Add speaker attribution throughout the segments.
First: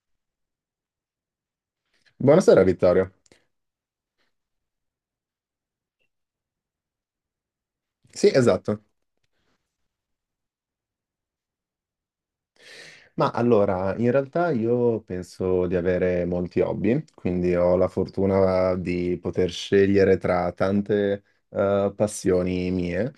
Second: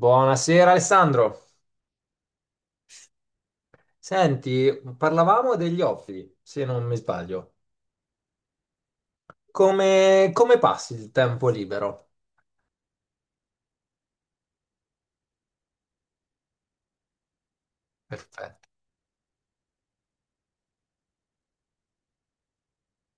Speaker 1: Buonasera Alessandro.
Speaker 2: Buonasera Vittorio.
Speaker 1: Senti, parlavamo degli hobby, se non mi sbaglio.
Speaker 2: Sì, esatto.
Speaker 1: Come, come passi il tempo libero?
Speaker 2: Ma allora, in realtà io penso di avere molti hobby, quindi ho la
Speaker 1: Perfetto,
Speaker 2: fortuna di poter scegliere tra tante passioni mie.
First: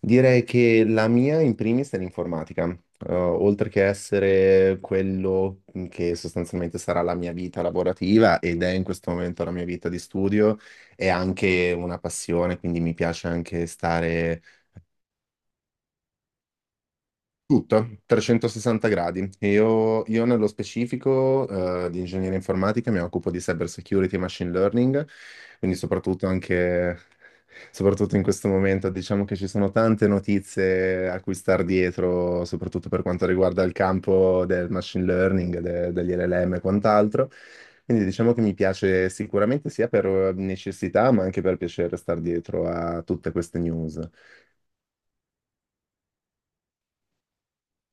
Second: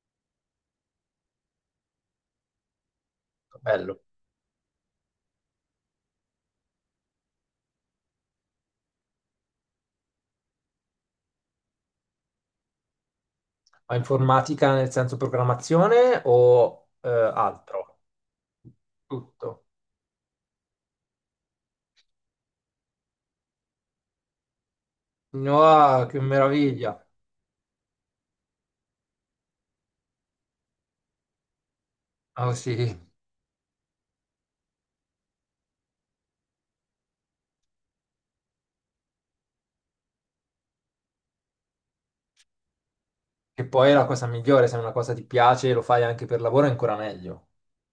Speaker 2: Direi che la mia in primis è l'informatica. Oltre che
Speaker 1: bello.
Speaker 2: essere quello che sostanzialmente sarà la mia vita lavorativa ed è in questo momento la mia vita di studio, è anche una passione, quindi mi piace anche
Speaker 1: Ma
Speaker 2: stare.
Speaker 1: informatica nel senso programmazione o
Speaker 2: Tutto,
Speaker 1: altro?
Speaker 2: 360 gradi.
Speaker 1: Tutto.
Speaker 2: Io nello specifico di ingegneria informatica mi occupo di cyber security e machine learning, quindi
Speaker 1: No, che
Speaker 2: soprattutto anche,
Speaker 1: meraviglia.
Speaker 2: soprattutto in questo momento diciamo che ci sono tante notizie a cui star dietro,
Speaker 1: Ah sì,
Speaker 2: soprattutto per quanto riguarda il campo del machine learning, degli LLM e quant'altro. Quindi diciamo che mi piace sicuramente sia per necessità, ma anche per piacere star dietro a tutte queste
Speaker 1: che poi è
Speaker 2: news.
Speaker 1: la cosa migliore, se una cosa ti piace e lo fai anche per lavoro è ancora meglio.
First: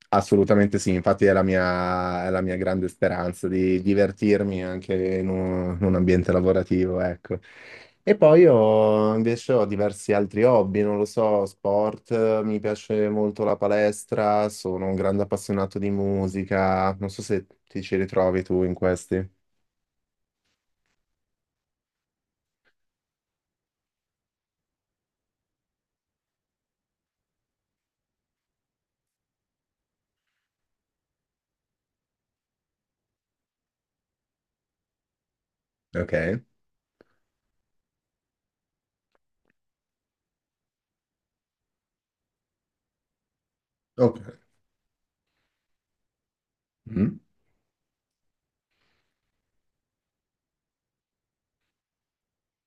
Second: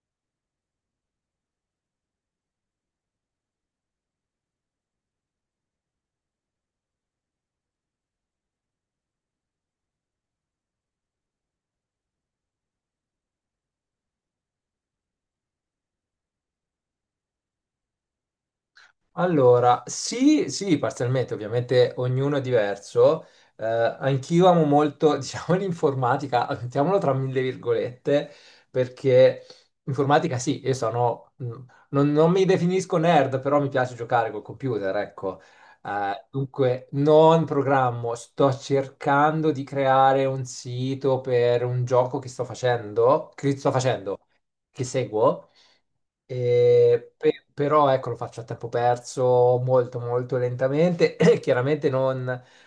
Speaker 2: Assolutamente sì, infatti è è la mia grande speranza di divertirmi anche in in un ambiente lavorativo, ecco. E poi io invece ho diversi altri hobby, non lo so, sport, mi piace molto la palestra, sono un grande appassionato di musica, non so se ti ci ritrovi tu in questi.
Speaker 1: Allora, sì, sì, parzialmente, ovviamente ognuno è diverso. Anch'io amo molto, diciamo, l'informatica, mettiamolo tra mille virgolette, perché informatica sì, io sono, non, non mi definisco nerd, però mi piace giocare col computer, ecco.
Speaker 2: Ok,
Speaker 1: Dunque, non programmo, sto cercando di creare un sito per un gioco che sto facendo,
Speaker 2: ok.
Speaker 1: che seguo. E
Speaker 2: Mm.
Speaker 1: però ecco, lo faccio a tempo perso molto lentamente. Chiaramente non,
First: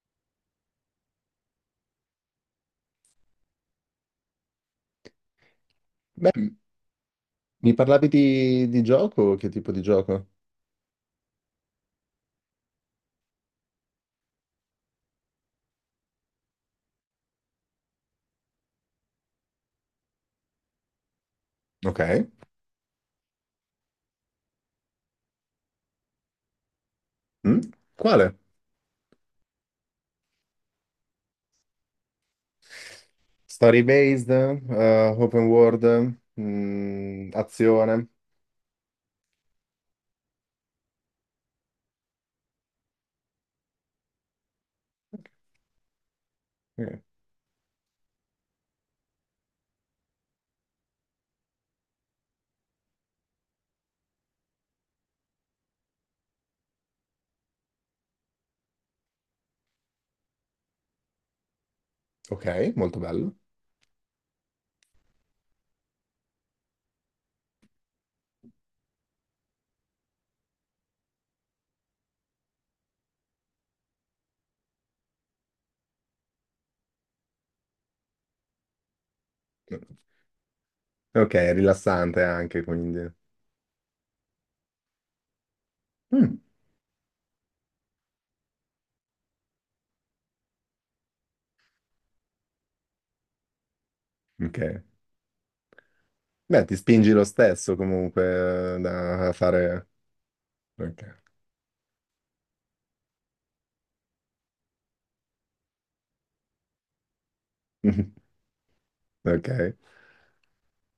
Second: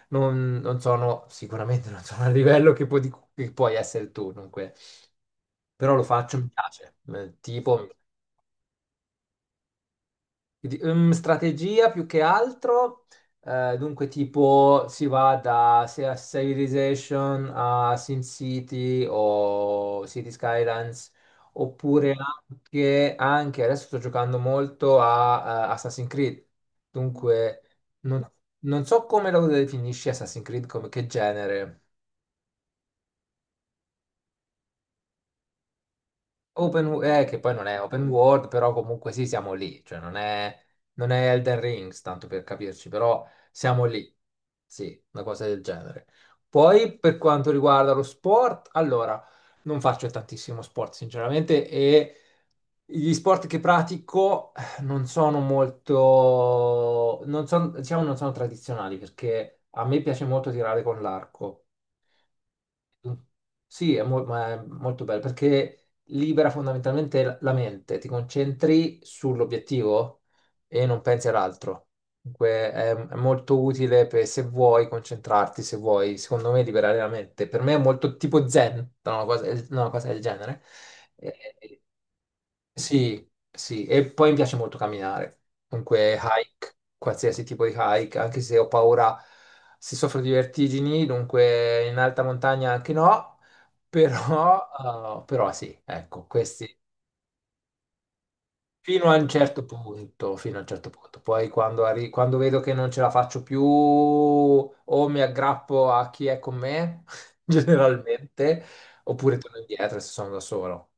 Speaker 1: non sono, sicuramente non sono al livello che, che puoi essere tu, dunque. Però lo faccio, mi
Speaker 2: Beh,
Speaker 1: piace.
Speaker 2: mi
Speaker 1: Tipo,
Speaker 2: parlavi di gioco? Che tipo di gioco?
Speaker 1: quindi, strategia più che altro, dunque tipo si va da sia Civilization a SimCity o City Skylines,
Speaker 2: Ok.
Speaker 1: oppure anche, anche adesso sto giocando molto a Assassin's Creed,
Speaker 2: Mm.
Speaker 1: dunque non,
Speaker 2: Quale?
Speaker 1: non so come lo definisci Assassin's Creed, come che genere.
Speaker 2: Story based, open world, mm,
Speaker 1: Che poi non è open
Speaker 2: azione.
Speaker 1: world, però comunque sì, siamo lì, cioè non è Elden Rings, tanto per capirci, però siamo lì, sì, una cosa del genere. Poi
Speaker 2: Eh,
Speaker 1: per quanto riguarda lo sport, allora, non faccio tantissimo sport sinceramente e gli sport che pratico non sono molto, non sono, diciamo, non sono tradizionali perché a me piace molto tirare con l'arco.
Speaker 2: Ok, molto bello.
Speaker 1: Sì, ma è molto bello perché libera fondamentalmente la mente, ti concentri sull'obiettivo e non pensi all'altro. Dunque è molto utile per se vuoi concentrarti, se vuoi, secondo me, liberare la mente. Per me è molto tipo zen, no, una cosa, no, una cosa del genere. Eh,
Speaker 2: Ok, è
Speaker 1: eh,
Speaker 2: rilassante anche, quindi.
Speaker 1: sì, sì, e poi mi piace molto camminare. Dunque
Speaker 2: Mm,
Speaker 1: hike, qualsiasi tipo di hike, anche se ho paura, se soffro di vertigini, dunque in alta montagna anche no
Speaker 2: ok.
Speaker 1: però, però sì, ecco,
Speaker 2: Beh, ti
Speaker 1: questi
Speaker 2: spingi lo stesso comunque
Speaker 1: fino a un
Speaker 2: da a
Speaker 1: certo
Speaker 2: fare.
Speaker 1: punto, fino a un certo
Speaker 2: Ok.
Speaker 1: punto. Poi quando, quando vedo che non ce la faccio più o mi aggrappo a chi è con me, generalmente, oppure torno
Speaker 2: Ok.
Speaker 1: indietro se sono da solo.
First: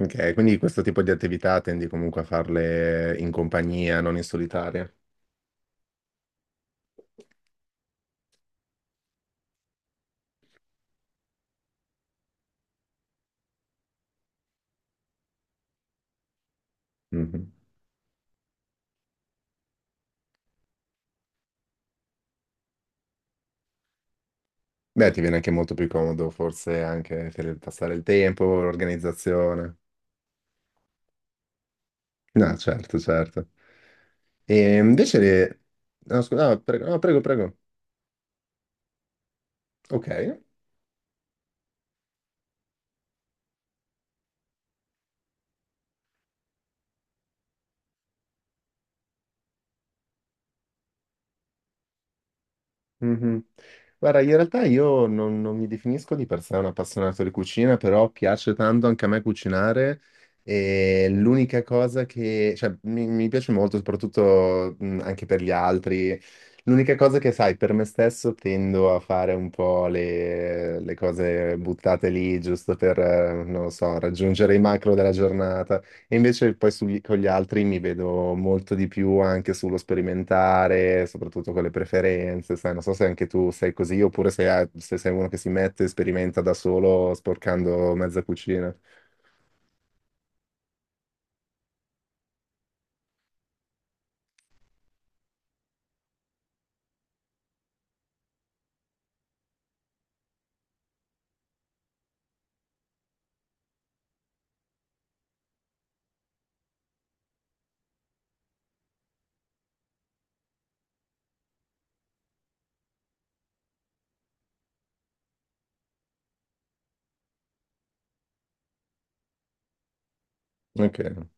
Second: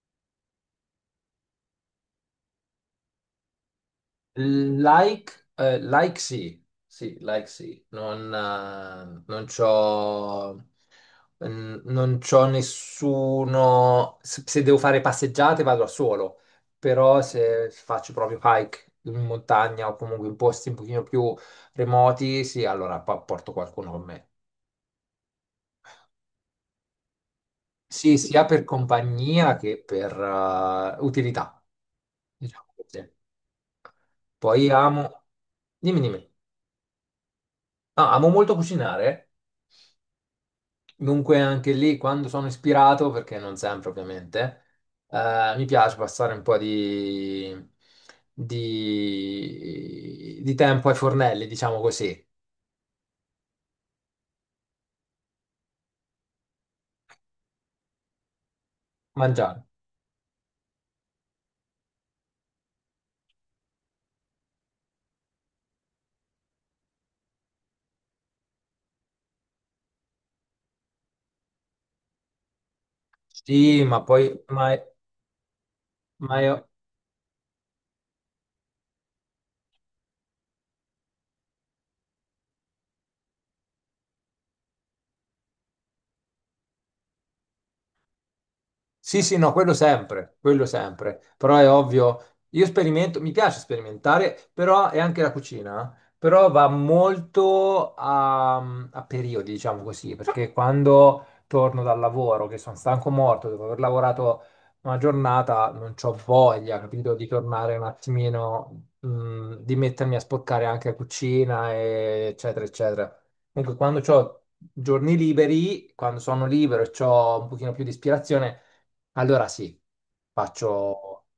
Speaker 2: Ok, quindi questo tipo di attività tendi comunque a farle in compagnia, non in solitaria.
Speaker 1: Like, like sì, sì, like sì, non c'ho, non c'ho nessuno, se se devo fare passeggiate vado da solo, però
Speaker 2: Mhm.
Speaker 1: se faccio proprio hike in montagna o comunque in posti un pochino più remoti, sì, allora porto qualcuno con me.
Speaker 2: Beh, ti viene anche molto più comodo, forse anche per passare il
Speaker 1: Sì, sia
Speaker 2: tempo,
Speaker 1: per compagnia
Speaker 2: l'organizzazione.
Speaker 1: che per utilità,
Speaker 2: No,
Speaker 1: diciamo
Speaker 2: certo,
Speaker 1: così.
Speaker 2: certo.
Speaker 1: Poi
Speaker 2: E invece,
Speaker 1: amo, dimmi,
Speaker 2: no,
Speaker 1: dimmi,
Speaker 2: no, prego, no, prego, prego.
Speaker 1: Ah, amo molto cucinare.
Speaker 2: Ok.
Speaker 1: Dunque anche lì, quando sono ispirato, perché non sempre ovviamente, mi piace passare un po' di, di tempo ai fornelli, diciamo così.
Speaker 2: Mhm. Guarda, in realtà io non mi definisco di per sé un appassionato di cucina, però piace tanto anche a me
Speaker 1: Mangiare.
Speaker 2: cucinare e l'unica cosa che, cioè, mi piace molto, soprattutto anche per gli altri. L'unica cosa che, sai, per me stesso tendo a fare un po' le cose buttate lì, giusto per, non lo
Speaker 1: Sì,
Speaker 2: so,
Speaker 1: ma poi,
Speaker 2: raggiungere i
Speaker 1: ma,
Speaker 2: macro della giornata. E
Speaker 1: ma
Speaker 2: invece poi con gli altri mi vedo molto di più anche sullo sperimentare, soprattutto con le preferenze, sai, non so se anche tu sei così oppure se, se sei uno che si mette e sperimenta da solo sporcando mezza cucina.
Speaker 1: sì, sì, no, quello sempre, però è ovvio, io sperimento, mi piace sperimentare, però è anche la cucina, eh. Però va molto a, a periodi, diciamo così, perché quando torno dal lavoro, che sono stanco morto, dopo aver lavorato una giornata, non ho voglia, capito, di tornare un attimino, di mettermi a sporcare anche la cucina, e eccetera, eccetera. Comunque, quando ho giorni liberi, quando sono libero e ho un pochino più di ispirazione, allora sì, faccio,
Speaker 2: Ok.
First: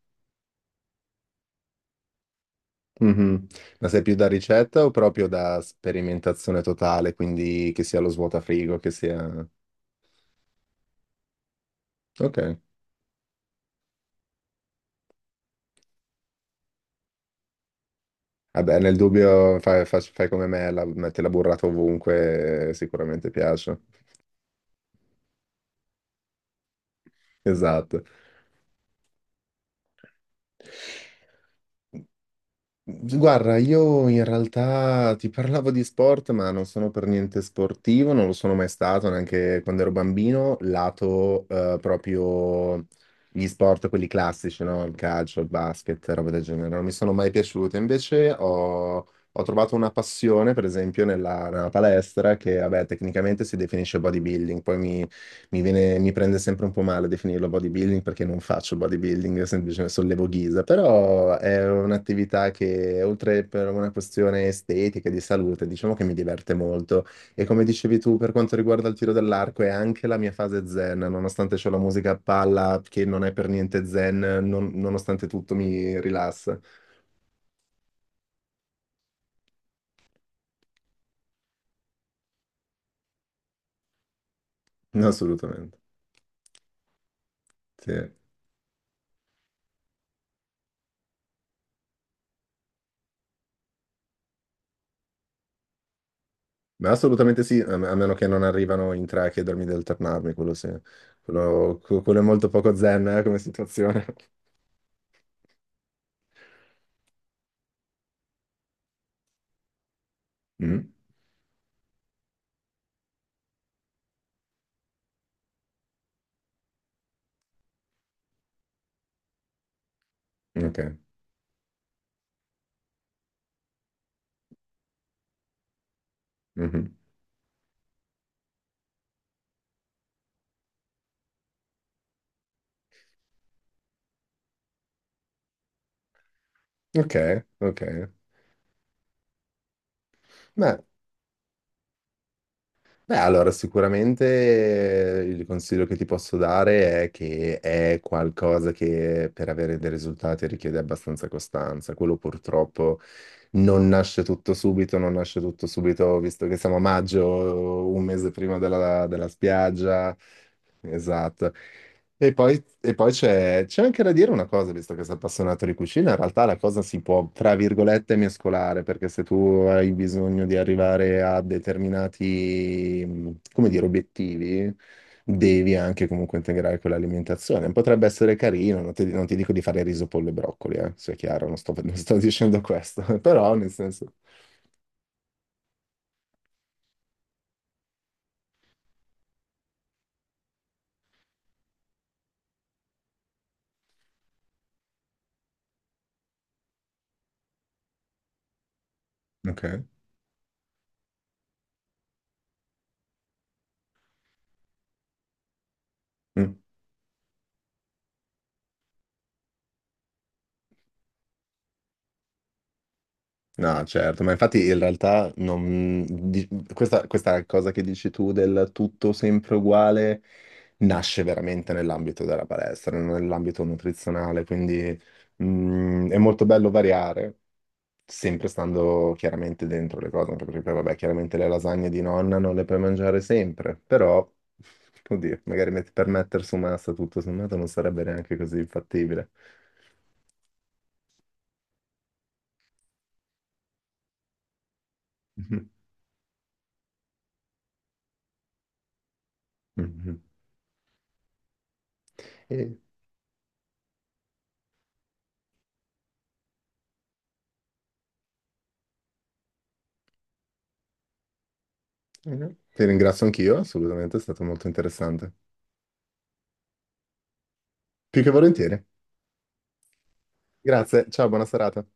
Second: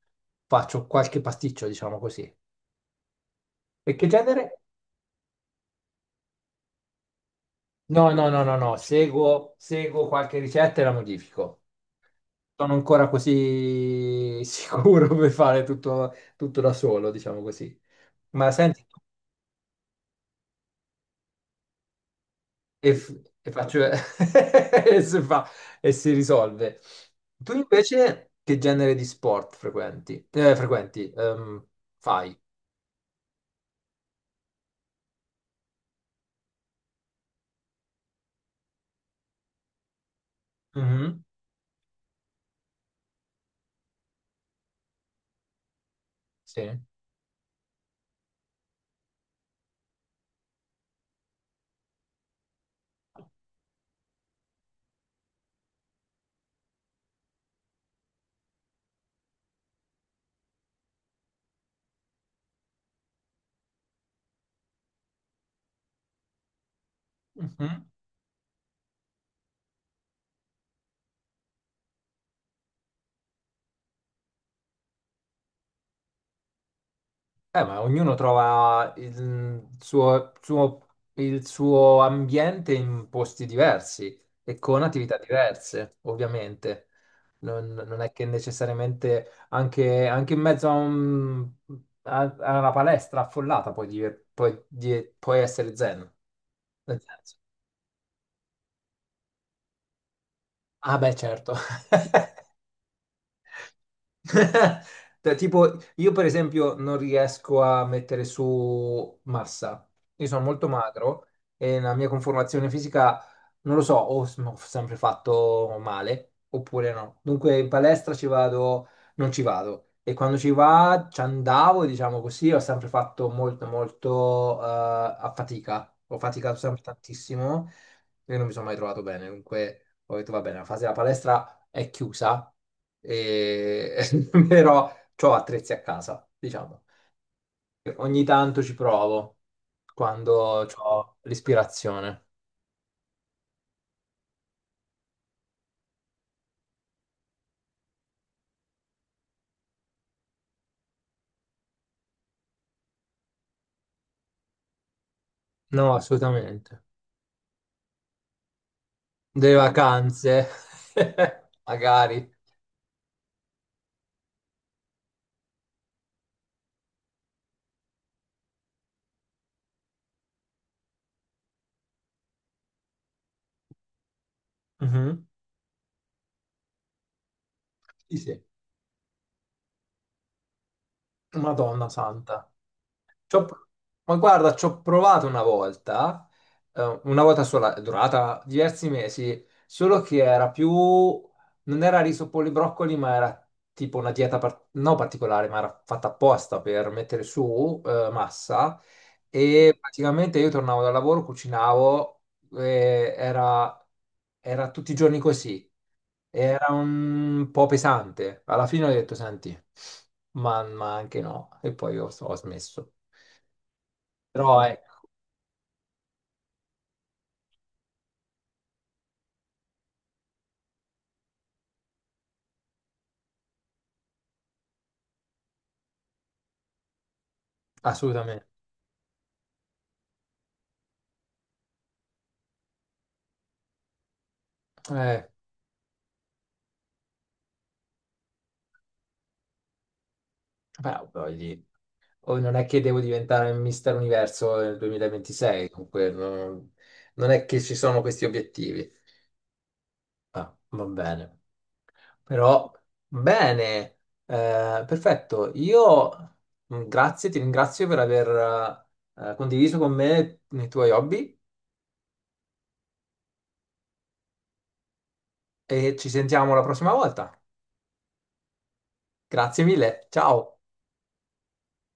Speaker 1: faccio qualche pasticcio, diciamo così.
Speaker 2: Mhm. Ma
Speaker 1: E
Speaker 2: sei
Speaker 1: che
Speaker 2: più da
Speaker 1: genere?
Speaker 2: ricetta o proprio da sperimentazione totale, quindi che sia lo
Speaker 1: No, no, no, no, no,
Speaker 2: svuotafrigo, che sia...
Speaker 1: seguo qualche ricetta e la modifico.
Speaker 2: Ok.
Speaker 1: Sono ancora così sicuro per fare tutto, tutto da solo, diciamo così. Ma
Speaker 2: Vabbè,
Speaker 1: senti,
Speaker 2: nel dubbio fai, fai come me, metti la burrata ovunque, sicuramente
Speaker 1: e faccio,
Speaker 2: piace.
Speaker 1: e si fa, e si risolve. Tu
Speaker 2: Esatto.
Speaker 1: invece che genere di sport frequenti? Frequenti, fai?
Speaker 2: Guarda, io in realtà ti parlavo di sport, ma non sono per niente sportivo, non lo sono mai stato neanche quando ero bambino,
Speaker 1: Mhm,
Speaker 2: lato proprio gli sport, quelli classici, no? Il calcio, il basket, roba del genere,
Speaker 1: sì.
Speaker 2: non mi sono mai piaciute. Invece ho trovato una passione, per esempio, nella palestra, che vabbè, tecnicamente si definisce bodybuilding, poi mi prende sempre un po' male definirlo bodybuilding perché non faccio bodybuilding, semplicemente sollevo ghisa, però è un'attività che oltre per una questione estetica e di salute, diciamo che mi diverte molto. E come
Speaker 1: Mhm.
Speaker 2: dicevi tu, per quanto riguarda il tiro dell'arco, è anche la mia fase zen, nonostante c'ho la musica a palla che non è per niente zen, nonostante tutto mi rilassa.
Speaker 1: Ma ognuno trova il suo ambiente in posti diversi e con
Speaker 2: No,
Speaker 1: attività
Speaker 2: assolutamente.
Speaker 1: diverse, ovviamente. Non,
Speaker 2: Sì.
Speaker 1: non è che necessariamente anche, anche in mezzo a, a una palestra affollata puoi essere zen.
Speaker 2: Ma
Speaker 1: Nel senso,
Speaker 2: assolutamente sì, a a meno che non arrivano in tre a chiedermi di alternarmi, quello sì.
Speaker 1: ah, beh, certo.
Speaker 2: Quello, quello è molto poco zen, come situazione.
Speaker 1: Cioè, tipo, io per esempio non riesco a mettere su massa. Io sono molto
Speaker 2: Mm,
Speaker 1: magro e la mia conformazione fisica, non lo so, ho sempre fatto male oppure no. Dunque in palestra ci vado, non ci vado. E quando
Speaker 2: ok.
Speaker 1: ci andavo, diciamo così, ho sempre fatto molto, molto a fatica. Ho faticato sempre
Speaker 2: Mhm.
Speaker 1: tantissimo e non mi sono mai trovato bene. Dunque ho detto, va bene, la fase della palestra è chiusa e però ho attrezzi a casa, diciamo.
Speaker 2: Ok, ok.
Speaker 1: Ogni tanto ci provo quando
Speaker 2: Beh,
Speaker 1: ho l'ispirazione.
Speaker 2: allora sicuramente il consiglio che ti posso dare è che è qualcosa che per avere dei risultati richiede abbastanza costanza. Quello purtroppo non nasce tutto subito, non nasce tutto
Speaker 1: No,
Speaker 2: subito, visto che siamo a
Speaker 1: assolutamente.
Speaker 2: maggio, un mese prima della
Speaker 1: Delle
Speaker 2: spiaggia.
Speaker 1: vacanze,
Speaker 2: Esatto.
Speaker 1: magari.
Speaker 2: E poi c'è anche da dire una cosa, visto che sei appassionato di cucina, in realtà la cosa si può, tra virgolette, mescolare, perché se tu hai bisogno di arrivare a determinati, come dire, obiettivi,
Speaker 1: Mhm.
Speaker 2: devi anche comunque integrare quell'alimentazione. Potrebbe
Speaker 1: Sì,
Speaker 2: essere
Speaker 1: sì.
Speaker 2: carino, non ti dico di fare riso, pollo e broccoli, sia chiaro, non sto,
Speaker 1: Madonna
Speaker 2: non sto
Speaker 1: santa.
Speaker 2: dicendo questo, però
Speaker 1: C'ho-
Speaker 2: nel senso...
Speaker 1: Ma guarda, ci ho provato una volta sola, è durata diversi mesi, solo che era più, non era riso polibroccoli, ma era tipo una dieta non particolare, ma era fatta apposta per mettere su, massa e
Speaker 2: Ok.
Speaker 1: praticamente io tornavo dal lavoro, cucinavo, e era, era tutti i giorni così.
Speaker 2: Mm.
Speaker 1: Era un po' pesante. Alla fine ho detto, senti, ma anche no. E poi ho smesso.
Speaker 2: No, certo, ma
Speaker 1: Però
Speaker 2: infatti in
Speaker 1: ecco,
Speaker 2: realtà questa cosa che dici tu del tutto sempre uguale nasce veramente nell'ambito della palestra, non nell'ambito nutrizionale, quindi mm, è molto bello variare,
Speaker 1: assolutamente.
Speaker 2: sempre stando chiaramente dentro le cose, anche perché poi, vabbè, chiaramente le lasagne di nonna non le puoi mangiare sempre, però,
Speaker 1: Eh,
Speaker 2: oddio, magari per mettere su massa tutto sommato non sarebbe neanche così infattibile.
Speaker 1: beh, voglio- oh, non è che devo diventare Mister Universo nel 2026, comunque non, non è che ci sono questi obiettivi.
Speaker 2: Mhm.
Speaker 1: Ah, va bene. Però,
Speaker 2: E-
Speaker 1: bene, perfetto. Io, grazie, ti ringrazio per aver condiviso con me i tuoi hobby
Speaker 2: Mhm. Ti ringrazio anch'io, assolutamente, è stato molto interessante.
Speaker 1: e ci sentiamo la prossima volta.
Speaker 2: Più che volentieri.
Speaker 1: Grazie mille, ciao.
Speaker 2: Grazie, ciao, buona serata.